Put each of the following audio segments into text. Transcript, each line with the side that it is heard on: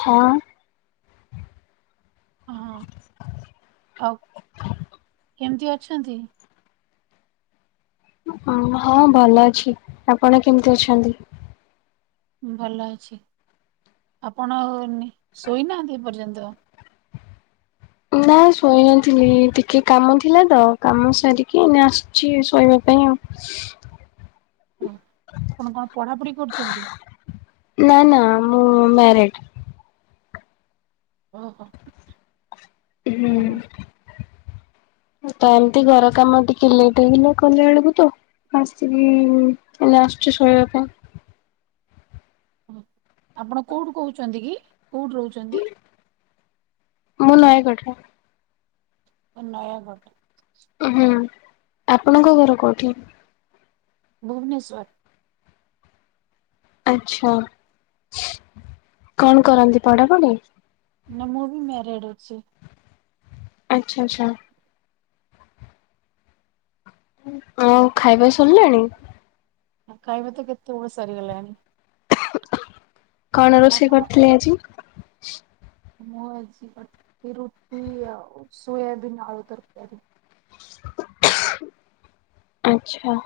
left: ହଁ।
right: ହଁ ଆଉ କେମିତି ଅଛନ୍ତି?
left: ଓ ହଁ ଭଲ ଅଛି ଆପଣ କେମିତି ଅଛନ୍ତି?
right: ଭଲ ଅଛି ଆପଣ ଶୋଇନାହାଁନ୍ତି ଏ ପର୍ଯ୍ୟନ୍ତ?
left: ନା ଶୋଇନଥିଲି ଟିକେ କାମ ଥିଲା ତ କାମ ସାରିକି ଏଇନେ ଆସୁଛି ଶୋଇବା ପାଇଁ ଆଉ।
right: ହ ଆପଣ କଣ ପଢାପଢି କରୁଛନ୍ତି?
left: ନା ନା ମୁଁ ମ୍ୟାରେଡ।
right: ଓ ହୋ।
left: ହୁଁ। ତ ଏମତି ଘର କାମ ଟିକେ ଲେଟ୍ ହେଇଗଲା କଲାଏଳୁକୁ ତ ଆସିଲି ଏଇନେ ଆସୁଚି ଶୋଇବା ପାଇଁ।
right: ଓ ଆପଣ କୋଉଠୁ କହୁଛନ୍ତି, କି କୋଉଠି ରହୁଛନ୍ତି?
left: ମୁଁ ନୟାଗଡରେ।
right: ନୟାଗଡ।
left: ହୁଁ ଆପଣଙ୍କ ଘର କୋଉଠି?
right: ଭୁବନେଶ୍ୱର।
left: ଆଚ୍ଛା କଣ କରନ୍ତି ପଢାପଢି?
right: ନା ମୁଁ ବି ମ୍ୟାରେଡ ଅଛି।
left: ଆଚ୍ଛା ଆଚ୍ଛା। ଆଉ ଖାଇବା ସରିଲାଣି?
right: ଖାଇବା ତ କେତେବେଳୁ ସରିଗଲାଣି।
left: କଣ ରୋଷେଇ
right: ଆପଣ
left: କରିଥିଲେ ଆଜି?
right: ମୁଁ ଆଜି ରୁଟି ଆଉ ସୋୟବିନ ଆଳୁ ତରକାରୀ।
left: ଆଚ୍ଛା।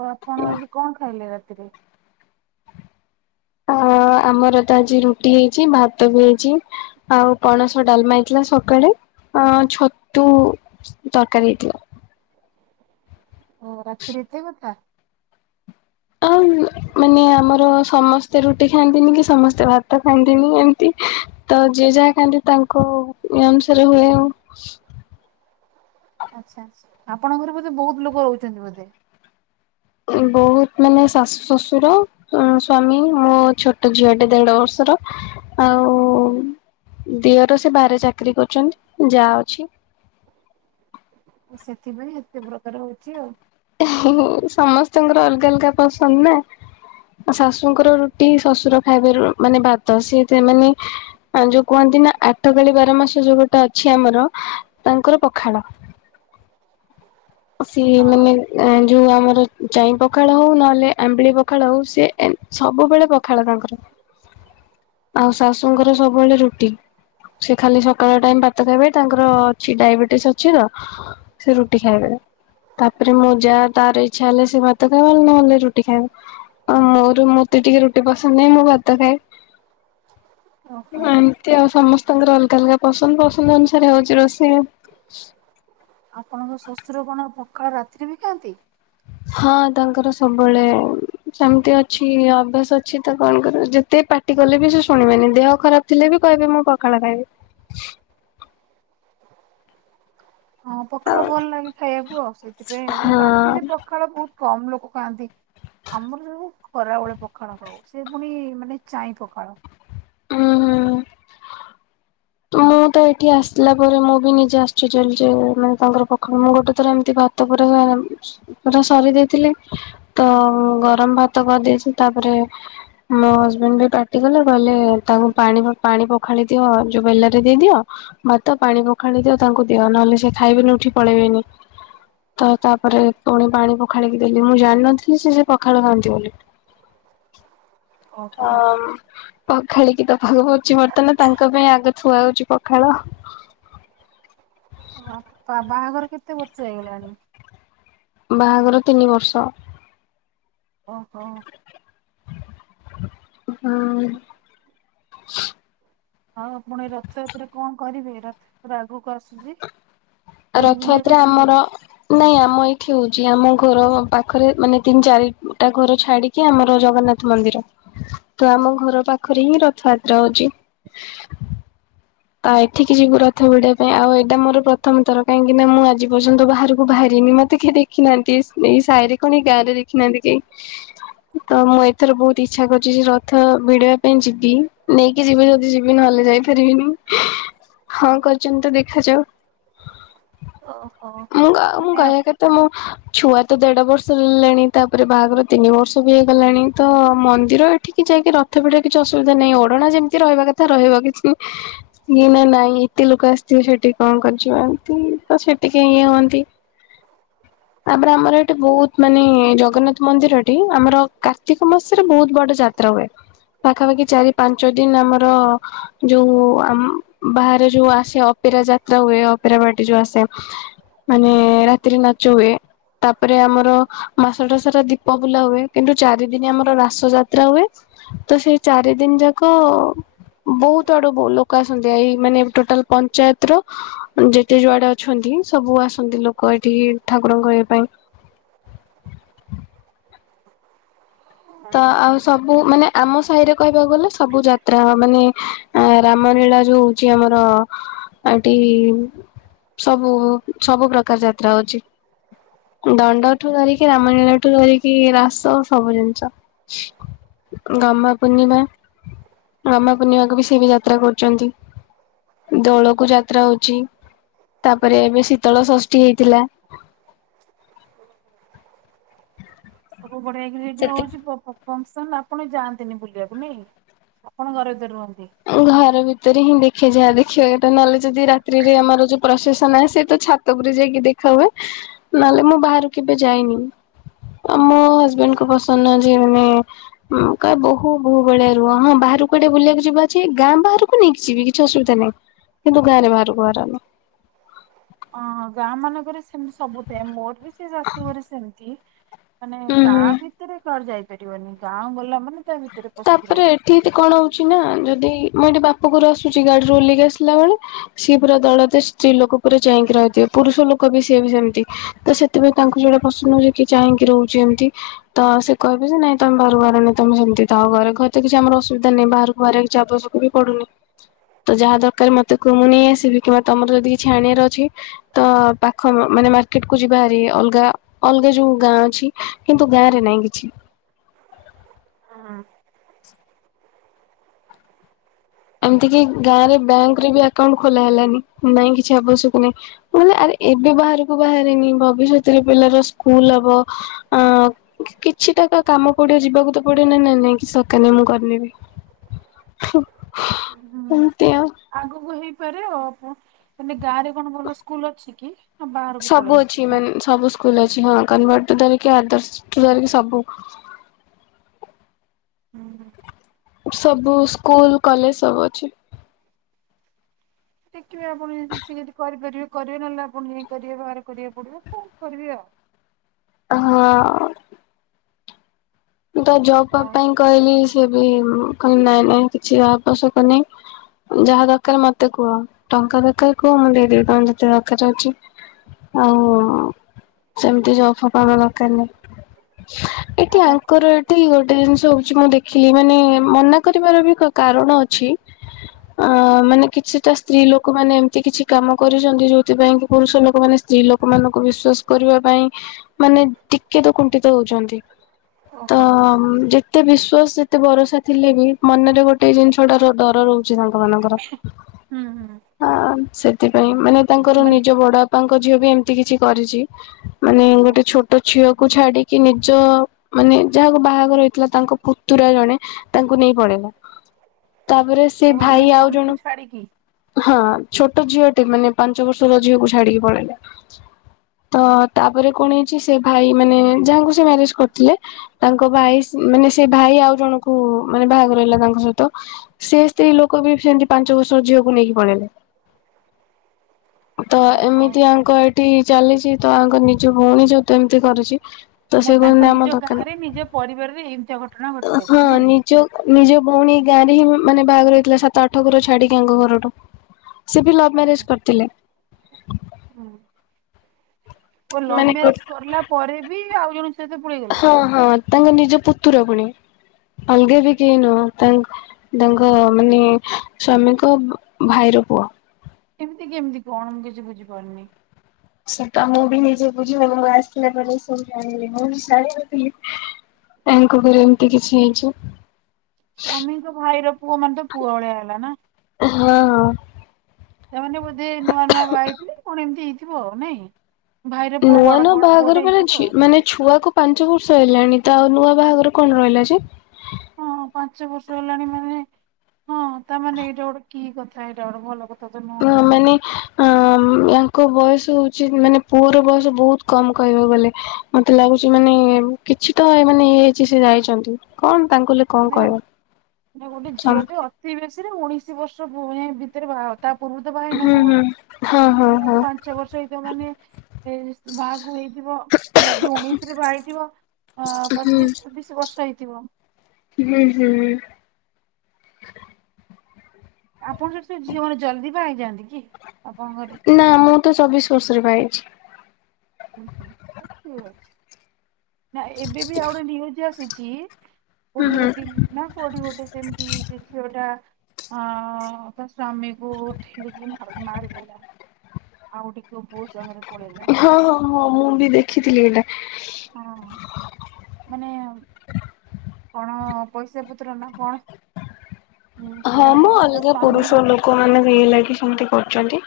right: ଆଉ ଆପଣ ଆଜି କଣ ଖାଇଲେ ରାତିରେ?
left: ଅ ଆମର ତ ଆଜି ରୁଟି ହେଇଛି, ଭାତ ବି ହେଇଛି ଆଉ ପଣସ ଡାଲମା ହେଇଥିଲା ସକାଳେ, ଅ ଛତୁ ତରକାରୀ ହେଇଥିଲା।
right: ଓ ରାତିରେ ଏତେ କଥା।
left: ଆଉ ମାନେ ଆମର ସମସ୍ତେ ରୁଟି ଖାଆନ୍ତିନି କି ସମସ୍ତେ ଭାତ ଖାଆନ୍ତିନି ଏମତି ତ ଯିଏ ଯାହା ଖାଆନ୍ତି ତାଙ୍କୁ ଇଏ ଅନୁସାରେ ହୁଏ ଆଉ।
right: ଆଚ୍ଛା ଆପଣଙ୍କର ବୋଧେ ବହୁତ ଲୋକ ରହୁଛନ୍ତି ବୋଧେ?
left: ବହୁତ ମାନେ ଶାଶୁ ଶଶୁର ସ୍ଵାମୀ ମୋ ଛୋଟ ଝିଅଟେ ଦେଢ ବର୍ଷର ଆଉ ଦିଅର ସେ ବାହାରେ ଚାକିରୀ କରିଛନ୍ତି, ଜା ଅଛି।
right: ସେଥିପାଇଁ ଏତେ ପ୍ରକାର ହଉଚି ଆଉ।
left: ହଁ ସମସ୍ତଙ୍କର ଅଲଗା ଅଲଗା ପସନ୍ଦ ନା। ଶାଶୁଙ୍କର ରୁଟି ଶ୍ୱଶୁର ଖାଇବେ ମାନେ ଭାତ ସିଏ ମାନେ ଯୋଉ କୁହନ୍ତି ନା ଆଠକାଳି ବାରମାସ ଯୋଉ ଗୋଟେ ଅଛି ଆମର ତାଙ୍କର ପଖାଳ। ସେଇ ମାନେ
right: ହଁ।
left: ଯୋଉ ଆମର ଚାଇଁ ପଖାଳ ହଉ ନହେଲେ ଆମ୍ବିଳି ପଖାଳ ହଉ ସେ ସବୁବେଳେ ପଖାଳ ତାଙ୍କର। ଆଉ ଶାଶୁଙ୍କର ସବୁବେଳେ ରୁଟି। ସେ ଖାଲି ସକାଳ ଟାଇମ ଭାତ ଖାଇବେ ତାଙ୍କର ଅଛି ଡାଇବେଟିସ ଅଛି ତ ସେ ରୁଟି ଖାଇବେ। ତାପରେ ମୋ ଜା ତାର ଇଚ୍ଛା ହେଲେ ସେ ଭାତ ଖାଇବ ନହେଲେ ରୁଟି ଖାଇବ। ଆଉ ମୋର ମୋତେ ଟିକେ ରୁଟି ପସନ୍ଦ ନାଇଁ ମୁଁ ଭାତ ଖାଏ।
right: ଓହୋ
left: ଏମତି ଆଉ ସମସ୍ତଙ୍କର ଅଲଗା ଅଲଗା ପସନ୍ଦ ପସନ୍ଦ ଅନୁସାରେ ହଉଛି ରୋଷେଇ ଆଉ।
right: ଆପଣଙ୍କ ଶ୍ୱଶୁର କଣ ପଖାଳ ରାତିରେ ବି ଖାଆନ୍ତି?
left: ହଁ ତାଙ୍କର ସବୁବେଳେ ସେମତି ଅଛି ଅଭ୍ୟାସ ଅଛି ତ କଣ କରିବେ ଯେତେ ପାଟି କଲେ ବି ସେ ଶୁଣିବେନି ଦେହ ଖରାପ ଥିଲେ ବି କହିବି ମୁଁ ପଖାଳ ଖାଇବି।
right: ହଁ ପଖାଳ
left: ଆଉ
right: ଭଲ ଲାଗେ ଖାଇବାକୁ ଆଉ ସେଥିପାଇଁ ଆଉ
left: ହଁ
right: କିନ୍ତୁ ରାତିରେ ପଖାଳ ବହୁତ କମ ଲୋକ ଖାଆନ୍ତି। ଆମର ସବୁ ଖରାବେଳେ ପଖାଳ ଖାଉ ସେ ପୁଣି ମାନେ ଚାଇଁ ପଖାଳ।
left: ଉଁ ହୁଁ। ମୁଁ ତ ଏଇଠି ଆସିଲା ପରେ ମୁଁ ବି ନିଜେ ଆଶ୍ଚର୍ଯ୍ୟ ହେଲି ଯେ ମାନେ ତାଙ୍କର ପଖାଳ ମୁଁ ଗୋଟେ ଥର ଏମିତି ଭା ତା ପରେ ପୂରା ସରେଇ ଦେଇଥିଲି ତ ଗରମ ଭାତ କରିଦେଇଛି ତାପରେ ମୋ ହଜବେଣ୍ଡ ବି ପାଟିକଲେ କହିଲେ ତାଙ୍କୁ ପାଣି ପାଣି ପଖାଳି ଦିଅ ଯୋଉ ବେଲେ ଦେଇଦିଅ ଭାତ ପାଣି ପଖାଳି ଦିଅ ତାଙ୍କୁ ଦିଅ ନହେଲେ ସେ ଖାଇବେନି ଉଠି ପଳେଇବେ ଏନି। ତ ତାପରେ ପୁଣି ପାଣି ପଖାଳିକି ଦେଲି ମୁଁ ଜାଣିନଥିଲି ସେ ସେ ପଖାଳ ଖାଆନ୍ତି ବୋଲି।
right: [unintelligible] ଓହୋ।
left: ହ ପଖାଳିକି ତ ଭୋଜୀ ମଟନ ତାଙ୍କ ପାଇଁ ଆଗ। ଥୁଆ ହୋଉଛି ପଖାଳ।
right: ବା ବାହାଘର କେତେ ବର୍ଷ ହେଇଗଲାଣି?
left: ବାହାଘର ତିନି ବର୍ଷ।
right: ଓହୋ।
left: ହଁ।
right: ହଁ ଆପଣ ଏଇ ରଥଯାତ୍ରା କଣ କରିବେ ରଥଯାତ୍ରା ଆଗକୁ ଆସୁଛି? ପୁରୀ ବୁଲିବାକୁ
left: ରଥଯାତ୍ରା
right: ଆସିବେ?
left: ଆମର ନାଇଁ ଆମ ଏଇଠି ହଉଛି ଆମ ଘର ପାଖରେ ମାନେ ତିନି ଚାରିଟା ଘର ଛାଡିିକ କି ଆମର ଜଗନ୍ନାଥ ମନ୍ଦିର ତ ଆମ ଘର ପାଖରେ ହିଁ ରଥଯାତ୍ରା ହଉଛି।
right: [unintelligible]
left: ତ ଏଠିକି ଯିବୁ ରଥ ଭିଡିବା ପାଇଁ ଆଉ ଏଇଟା ମୋର ପ୍ରଥମ ଥର କାହିଁକି ନା ମୁଁ ଆଜି ପର୍ଯ୍ୟନ୍ତ ବାହାରକୁ ବାହାରିନି ମତେ କିଏ ଦେଖ ଦେଖି ନାହାନ୍ତି ଏଇ ସାହିରେ କଣ ଏଇ ଗାଁ ରେ ଦେଖି ନାହାନ୍ତି କେହି। ତ ମୁଁ ଏଥର ବହୁତ ଇଚ୍ଛା କରୁଛି ଯେ ରଥ ଭିଡିବା ପାଇଁ ଯିବି ନେଇକି କିଏ ଯିବେ ଯଦି ଯିବି ନହେଲେ ଯାଇ ପାରିବିନି। ହଁ କରିଛନ୍ତି ତ ଦେଖାଯାଉ।
right: ଓହୋ।
left: ମୁଁ ମୁଁ
right: ମାନେ ଆ
left: କହିବା କଥା ମୁଁ ଛୁଆ ତ ଦେଢ ବର୍ଷ ହେଲାଣି ତାପରେ ବାହାଘର ତିନି ବର୍ଷ ବି ହେଇଗଲାଣି ତ ମନ୍ଦିର ଏଠିକି ଯାଇକି ର ଥ ଭିଡ଼ିବା କିଛି ଅସୁବିଧା ନାହିଁ। ଓଢଣା ଯେମିତି ରହିବା କଥା ରହିବ କିଛି ନ ନା ନାଇଁ ଏତେ ଲୋକ ଆସିଥିବେ ସେଠିକି କଣ କରିଛନ୍ତି ତ ସେ ଟିକେ ଇଏ ହୁଅନ୍ତି।
right: [unintelligible]
left: ତାପରେ ଆମର ଏଠି ବହୁତ ମାନେ ଜଗନ୍ନାଥ ମନ୍ଦିରଠି ଆମର କାର୍ତ୍ତିକ ମାସରେ ବହୁତ ବଡ ଯା ତ୍ରା ହୁଏ। ପାଖାପାଖି ଚାରି ପାଞ୍ଚ ଦିନ ଆମର ଯୋଉ ଆମ ବାହାରେ ଯୋଉ ଆସେ ଅପେରା ଯାତ୍ରା ହୁଏ ଅପେରା ପାର୍ଟି ଯୋଉ ଆସେ ମାନେ ରାତିରେ ନାଚ ହୁଏ। ତାପରେ ଆମର ମାସଟା ସାରା ଦୀପ ବୁଲା ହୁଏ। କିନ୍ତୁ ଚାରି ଦିନ ଆମର ରାସ ଯାତ୍ରା ହୁଏ। ତ ସେଇ ଚାରି ଦିନ ଯାକ ବହୁତ ଆଡୁ ବ ଲୋକ କ ଆସନ୍ତି ଏଇ ମାନେ ଟୋଟାଲ ପଞ୍ଚାୟତର ମାନେ ଯେତେ ଯୁଆଡେ ଅଛନ୍ତି ସବୁ ଆସନ୍ତି ଲୋକ ଏଠିକି ଠାକୁରଙ୍କ ଇଏ ପାଇଁ। ତ
right: ହଁ
left: ଆଉ ସବୁ ସବୁ ମାନେ ଆମ ସାହିରେ କହିବାକୁ ଗଲେ ସବୁ ଯାତ୍ରା ମାନେ ଏଁ ରାମ ଲୀଳା ଯୋଉ ହେଉଛି ଆମର ଏଠି ସବୁ ସବୁ ପ୍ରକାର ଯାତ୍ରା ହଉଛି। ଦଣ୍ଡଠୁ ଧରିକି ରାମ ଲୀଳା ଠୁ ଧରିକି ରାସ ସବୁ ଜିନିଷ। ଗମହା ପୂର୍ଣ୍ଣିମା। ଗମ୍ଭା ପୂର୍ଣ୍ଣିମାକୁ ବି ସେ ବି ଯାତ୍ରା କରୁଛନ୍ତି। ଦୋଳକୁ ଯାତ୍ରା ହଉଛି ତାପରେ ଏବେ ଶୀତଳ ଷଷ୍ଠୀ ହେଇଥିଲା।
right: ସବୁ ବଢିଆକିରି ହେଇଠି ହଉଛି ପୁରା ପ ଫଙ୍କସନ ଆପଣ ଯାଆନ୍ତିନି ବୁଲିବାକୁ ନାଇ? ଆପଣ ଘରେ ଭିତରେ ରୁହନ୍ତି।
left: ଘର ଭିତରେ ହିଁ ଦେଖେ ଯାହା ଦେଖିବା କଥା ନହେଲେ ଯଦି ରାତିରେ ଆମର ଯୋଉ ପ୍ରସେସନ ଆସେ ତ ଛାତ ତ ଉପରେ ଯାଇକି ଦେଖା ହୁଏ। ନହେଲେ ମୁଁ ବାହାରୁ କେବେ ଯାଇନି। ଆମ ହଜବେଣ୍ଡକୁ ପସନ୍ଦ ନାଇ ଯେ ମାନେ ହଁ କହିବେ ବୋହୁ ବହୁ ଭଳିଆ ରୁହ ହଁ ବାହାରକୁ କୁଆଡେ ବୁଲିବାକୁ ଯିବା ସେ ଗାଁ ବାହାରକୁ ନେଇକି ଯିବି କିଛି ଅସୁବିଧା ନାହିଁ କିନ୍ତୁ ଗାଁ ରେ ବାହାରକୁ ବାହାରନ।
right: ହଁ ଗାଁ ମାନଙ୍କରେ ସେମିତି ସବୁ ଥାଏ ମୋର ବି ସେ ଶାଶୁ ଘରେ ସେମତି। ମାନେ
left: ହୁଁ
right: ଗାଁ
left: ହୁଁ।
right: ଭିତରେ କୁଆଡେ ଯାଇପାରିବନି ଗାଁ ଗଲା ମାନେ ତା ଭିତରେ ପଶିକି
left: ତାପରେ
right: ରହିବ।
left: ଏଠି ଏନ୍ତି କଣ ହଉଛି ନା ଯଦି ମୁଁ ଏଠି ବାପ ଘରୁ ଆସୁଛି ଗାଡିରୁ ଓହ୍ଲେଇକି ଆସିଲା ବେଳେ ସିଏ ପୁରା ଦଳ ଟେ ସ୍ତ୍ରୀ ଲୋକ ପୁରା ଚାହିଁକି ରହିଥିବେ ପୁରୁଷ ଲୋକ ବି ସିଏ ବି ସେମିତି ତ ସେ ତେବେ ତାଙ୍କୁ ଯୋଉଟା ପସନ୍ଦ ହଉଚି କି ଚାହିଁକି ରହୁଛି ଏମିତି। ତ ସେ କହିବେ ଯେ ନାଇଁ ତମେ ଘରୁ ବାହାରନି ତମେ ସେମିତି ଆଉ ଘରେ ଘରେ ତ କିଛି ଆମର ଅସୁବିଧା ନାହିଁ ବାହାରକୁ ବାହାରିବା କିିଛି ଆବଶ୍ୟକ ବି ପଡୁନି। ତ ଯାହା ଦରକାର ମତେ କୁହ ମୁଁ ନେଇ ଆସିବି କିମ୍ବା ତମର ଯଦି କିଛି ଆଣିବାର ଅଛି ତ ପାଖ ମାନେ ମାର୍କେଟ କୁ ଯିବାହାରି ଅଲଗା ଅଲଗା ଯୋଉ ଗାଁ ଅଛି କିନ୍ତୁ ଗାଁ ରେ ନାହିଁ କିଛି।
right: ହଁ।
left: ଏମିତି କିି ଗାଁ ରେ ବ୍ୟାଙ୍କରେ ବି ଆକାଉଣ୍ଟ ଖୋଲା ହେଲାନି ନାଇଁ କିଛି ଆବଶ୍ୟକ ନାହିଁ। ମୁଁ କହିଲି ଆରେ ଏବେ ବାହାରକୁ ବାହାରିନି ଭବିଷ୍ୟତରେ ପିଲାର ସ୍କୁଲ ହବ ଆଁ କିଛିଟା ତ କାମ ପଡିବ ଯିବାକୁ ତ ପଡିବ ନାଇଁ -ନାଇଁ- ନାଇଁ କିଛି ଦରକାର ନାଇଁ ମୁଁ କରିନେବି। ହୁଁ
right: ହୁଁ
left: ଏମତି ଆଉ।
right: ଆଗକୁ ହେଇପାରେ ଆଉ ମାନେ ଗାଁରେ କଣ ଭଲ ସ୍କୁଲ ଅଛି କି? ନା ବାହାରକୁ ପଳେଇ
left: ସବୁ
right: ଆସିବେ
left: ଅଛି
right: ନା?
left: ମାନେ ସବୁ ସ୍କୁଲ ଅଛି କନ୍ଭଟ୍ ଟୁ ଧରିକି ଆଦର୍ଶ ଟୁ ଧରିକି ସବୁ।
right: ହୁଁ, ହୁଁ।
left: ସବୁ ସ୍କୁଲ, କଲେଜ ସବୁ ଅଛି।
right: ଦେଖିବେ ଆପଣ ଯଦି ସେ ଯଦି କରିପାରିବେ କରିବେ ନହେଲେ ଆପଣ ଯାଇଁ କରିବେ ବାହାରେ କରିବାକୁ ପଡିବେ କଣ କରିବେ ଆଉ।
left: ହଁ। ମୁଁ ତ ଜବ-ଫବ
right: ହଁ
left: ପାଇଁ କହିଲି ସେ ବି କହିଲେ ନାଇଁ -ନାଇଁ କିଛି ଆବଶ୍ୟକ ନାହିଁ। ଯାହା ଦରକାର ମତେ କୁହ ଟଙ୍କା ଦରକାର କୁହ ମୁଁ ଦେଇଦେବି ତମର ଯେତେ ଦରକାର ଅଛି। ଆଉ ସେମିତି ଜବ୍ ଫବ୍ କରିବା ଦରକାର ନାହି ଏଠି ଆ
right: ଆପଣ
left: ତାଙ୍କର ଏଠି ଗୋଟେ ଜିନିଷ ହଉଛି କଣ ଦେଖିଲି ମାନେ ମନା କରିବାର ବି କାରଣ ଅଛି। ଆ ମାନେ କିଛିଟା ସ୍ତ୍ରୀ ଲୋକମାନେ ଏମତି କିଛି କାମ କରୁଛନ୍ତି ଯୋଉଥିପାଇଁ କି ପୁରୁଷ ଲୋକମାନେ ସ୍ତ୍ରୀ ଲୋକ ଲୋକ ମାନଙ୍କୁ ବିଶ୍ଵାସ କରିବା ପାଇଁ ମାନେ ଟିକେ ତ କୁଣ୍ଠିତ ହଉଚନ୍ତି।
right: ଓହୋ
left: ତମ୍ ଯେ ଜେତେ ବିଶ୍ଵାସ ଜେତେ ଭରସା ଥିଲେ ବି ମନରେ ଗୋଟେ ଜିନିଷଟାର ଡର ରହୁଛି ତାଙ୍କ ମାନଙ୍କର।
right: ହୁଁ, ହୁଁ।
left: ହଁ ସେଥିପାଇଁ ମାନେ ତାଙ୍କର
right: ମାନେ
left: ନିଜ ବଡ ବାପାଙ୍କ ଝିଅ ବି ଏମିତି କିଛି କରିଛି। ମାନେ
right: ଆଚ୍ଛା
left: ଗୋଟେ ଛୋଟ ଝିଅକୁୁ ଛାଡିକି ନିଜ ମାନେ ଯାହାକୁ ବାହାଘର ହେଇଥିଲା ତାଙ୍କ ପୁତୁରା ଜଣେ ତାଙ୍କୁ ନେଇ ପଳେଇଲା। ତାପରେ
right: ଓ
left: ସେଇ
right: ମାନେ
left: ଭାଇ ଆଉ
right: ସ୍ଵାମୀକୁ
left: ଜଣ
right: ଛାଡିକି
left: ହଁ ଛୋଟ ଝିଅଟେ ମାନେ ପାଞ୍ଚ ବର୍ଷର ଝିଅକୁ ଛାଡିକି ପଳେଇଲା। ତ ତାପରେ କଣ ହେଇଛି ସେ ଭାଇ ମାନେ ଯାହାଙ୍କୁ ସେ ମ୍ୟାରେଜ କରିଥିଲେ ତାଙ୍କ ଭାଇ ମାନେ ସେ ଭାଇ ଆଉ ଜଣଙ୍କୁ ମାନେ ବାହାଘର ହେଲା ତାଙ୍କ ସହିତ। ସେ ସ୍ତ୍ରୀ ଲୋକ ବି ସେମିତି ପାଞ୍ଚ ବର୍ଷ ଝିଅକୁ ନେଇକି ପଳେଇଲେ।
right: [inaudible]
left: ତ
right: ଓହୋ
left: ଏମିତି ଆଙ୍କ ଏଠି ଚାଲିଛି ତ ଆଙ୍କ ନିଜ ଭଉଣୀ ଯଦି ଏମିତି କରୁଛି
right: ମ ତାଙ୍କ ନିଜ ଗାଁରେ ନିଜ ପରିବାରରେ ଏମିତିଆ ଘ
left: ତ ହଁ ନି ଯଉ ନିଜ ଭଉଣୀ ଗାଁରେ ହିଁ ମାନେ ବାହାଘର ହେଇଥିଲା ସାତ, ଆଠ ଘର ଛାଡିକି ଆଙ୍କ ଘରଠୁ। ସେ ବି ଲଭ୍
right: ଆଚ୍ଛା
left: ମ୍ୟାରେଜ କରିଥିଲେ
right: ଆଚ୍ଛା ହୁଁ। [inaudible] ଓ
left: ମାନେ
right: ଲଭ୍
left: ଗୋ
right: ମ୍ୟାରେଜ କରିଲା ପରେ ବି ଆଉ ଜଣକ ସହିତ ପଳେଇଗଲେ।
left: ହଁ ହଁ ତାଙ୍କ ନିଜ ପୁତୁରା ପୁଣି ଅଲଗା ବି କେହି ନୁହଁ ତାଙ୍କ ତାଙ୍କ ମାନେ ସ୍ଵାମୀଙ୍କ ଭାଇର ପୁଅ।
right: ଏମିତି କେମିତି କଣ ମୁଁ କିଛି ବୁଝିପାରୁନି।
left: ସେଟା ମୁଁ ବି ନିଜେ ବୁଝିବନି ମୁଁ ଆସିିଲା ପରେ ସବୁ ଜାଣିଲି ମୁଁ ବି ଜାଣିନଥିଲି। ତାଙ୍କ ଘ ଏମିତି କିଛି ହେଇଛି।
right: ସ୍ୱାମୀଙ୍କ ଭାଇର ପୁଅ ମାନେ ତ ପୁଅ ଭଳିଆ ହେଲା ନା।
left: ହଁ ହଁ।
right: ସେମାନେ ବୋଧେ ନୂଆ ନୂଆ ବାହା ହେଇଥିଲେ କଣ ଏମତି ହେଇଥିବ ଆଉ ନାଇଁ। ଭାଇର ପୁଅ
left: ନୂଆ
right: ବଡ
left: ନୂଆ
right: ବଡ ପୁଅଟେ
left: ବାହାଘର ମାନେ
right: ହେଇଥିବ
left: ଝି ମାନେ ଛୁଆକୁ ପାଞ୍ଚ ବର୍ଷ ହେଲାଣି ତ ଆଉ ନୂଆ ବାହାଘର କଣ ରହିଲା ଯେ।
right: ହଁ ପାଞ୍ଚ ବର୍ଷ ହେଲାଣି ମାନେ। ହଁ ତାମାନେ ଏଇଟା ଗୋଟେ କି କଥା ଏଇଟା ଗୋଟେ ଭଲ କଥା ତ ନୁହଁ
left: ହଁ ମାନେ ୟାଙ୍କ ବୟସ ହଉଛି ମାନେ ପୁଅର ବୟସ ବହୁତ କମ କହିବ ବୋଲେ ମତେ ଲାଗୁଛି ମାନେ କିଛି ତ ମାନେ ଇଏ ହେଇଛି ସେ ଯାଇଛନ୍ତି। କଣ ତାଙ୍କୁ ଲେ
right: ନା ନା ଗୋଟେ ଝିଅ ଟେ ଅତି ବେଶୀରେ ଉଣିଶି ବର୍ଷ [unintelligible] ଭିତରେ ବାହା ଅର ତା ପୂର୍ବରୁ ତ ବା ହେଇ ନଥିବ
left: ହୁଁ ହଁ
right: ଆଉ
left: ହଁ
right: ପିଲାକୁ
left: ହଁ
right: ପା ଛ ବର୍ଷ ହେଇ ଯଉ ମାନେ ଏ ବାହାଗୁଇ ଥିବ ଯଦି ଉଣେଇଶି ରେ ବା ହେଇଥିବ ଅ
left: ହୁଁ
right: ପଚିଶ ଛବିଶ ବର୍ଷ ହେଇଥିବ।
left: ହୁଁ ହୁଁ।
right: ଆପଣ ସେଠି ସେ ଝିଅ ମାନେ ଜଲଦି ବା ହେଇ ଯାଆନ୍ତି କି ଆପଣଙ୍କ ଘରେ।
left: ନା ମୁଁ ତ ଚବିଶ ବର୍ଷରେ ବା ହେଇଛି।
right: ଉଁ ହୁଁ ତାହେଲେ ଠିକ ଅଛି। ନା ଏବେ ବି ଆଉ ଗୋଟେ ନିୟୁଜ ଆସିଛି
left: ହୁଁ
right: କୋଉଠି ଗୋଟେ
left: ହୁଁ
right: ଦିଲ୍ଲୀ ନା କୋଉଠି ଗୋଟେ। ସେମିତି ସେ ଝିଅଟା ଆ ତା ସ୍ବାମୀ। ବୁଟ ଠିରିକି ମର ମାରିି ଦେଲା ଆଉ ଡିକ ବହୁତ ଜାଗାରେ।
left: ହଁ ହଁ ହଁ ମୁଁ ବି ଦେଖିଥିଲି ଏଇଟା।
right: ହଁ ମାନେ। କଣ ପଇସା ପତ୍ର ନା କଣ ଥିଲା କଣ ତା ସ୍ଵାମୀ।
left: କଣ ଏମିତି ହେଇଗଲା କି ସମତେ କରୁଛନ୍ତି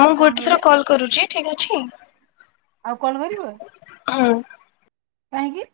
left: ମୁଁ
right: କଣ
left: ଗୋଟେ ଥର
right: କହିଲେ
left: କଲ କରୁଛି ଠିକ୍ ଅଛି।
right: ଆଉ କଲ୍ କରିବ।
left: ହୁଁ।
right: କାହିଁକି?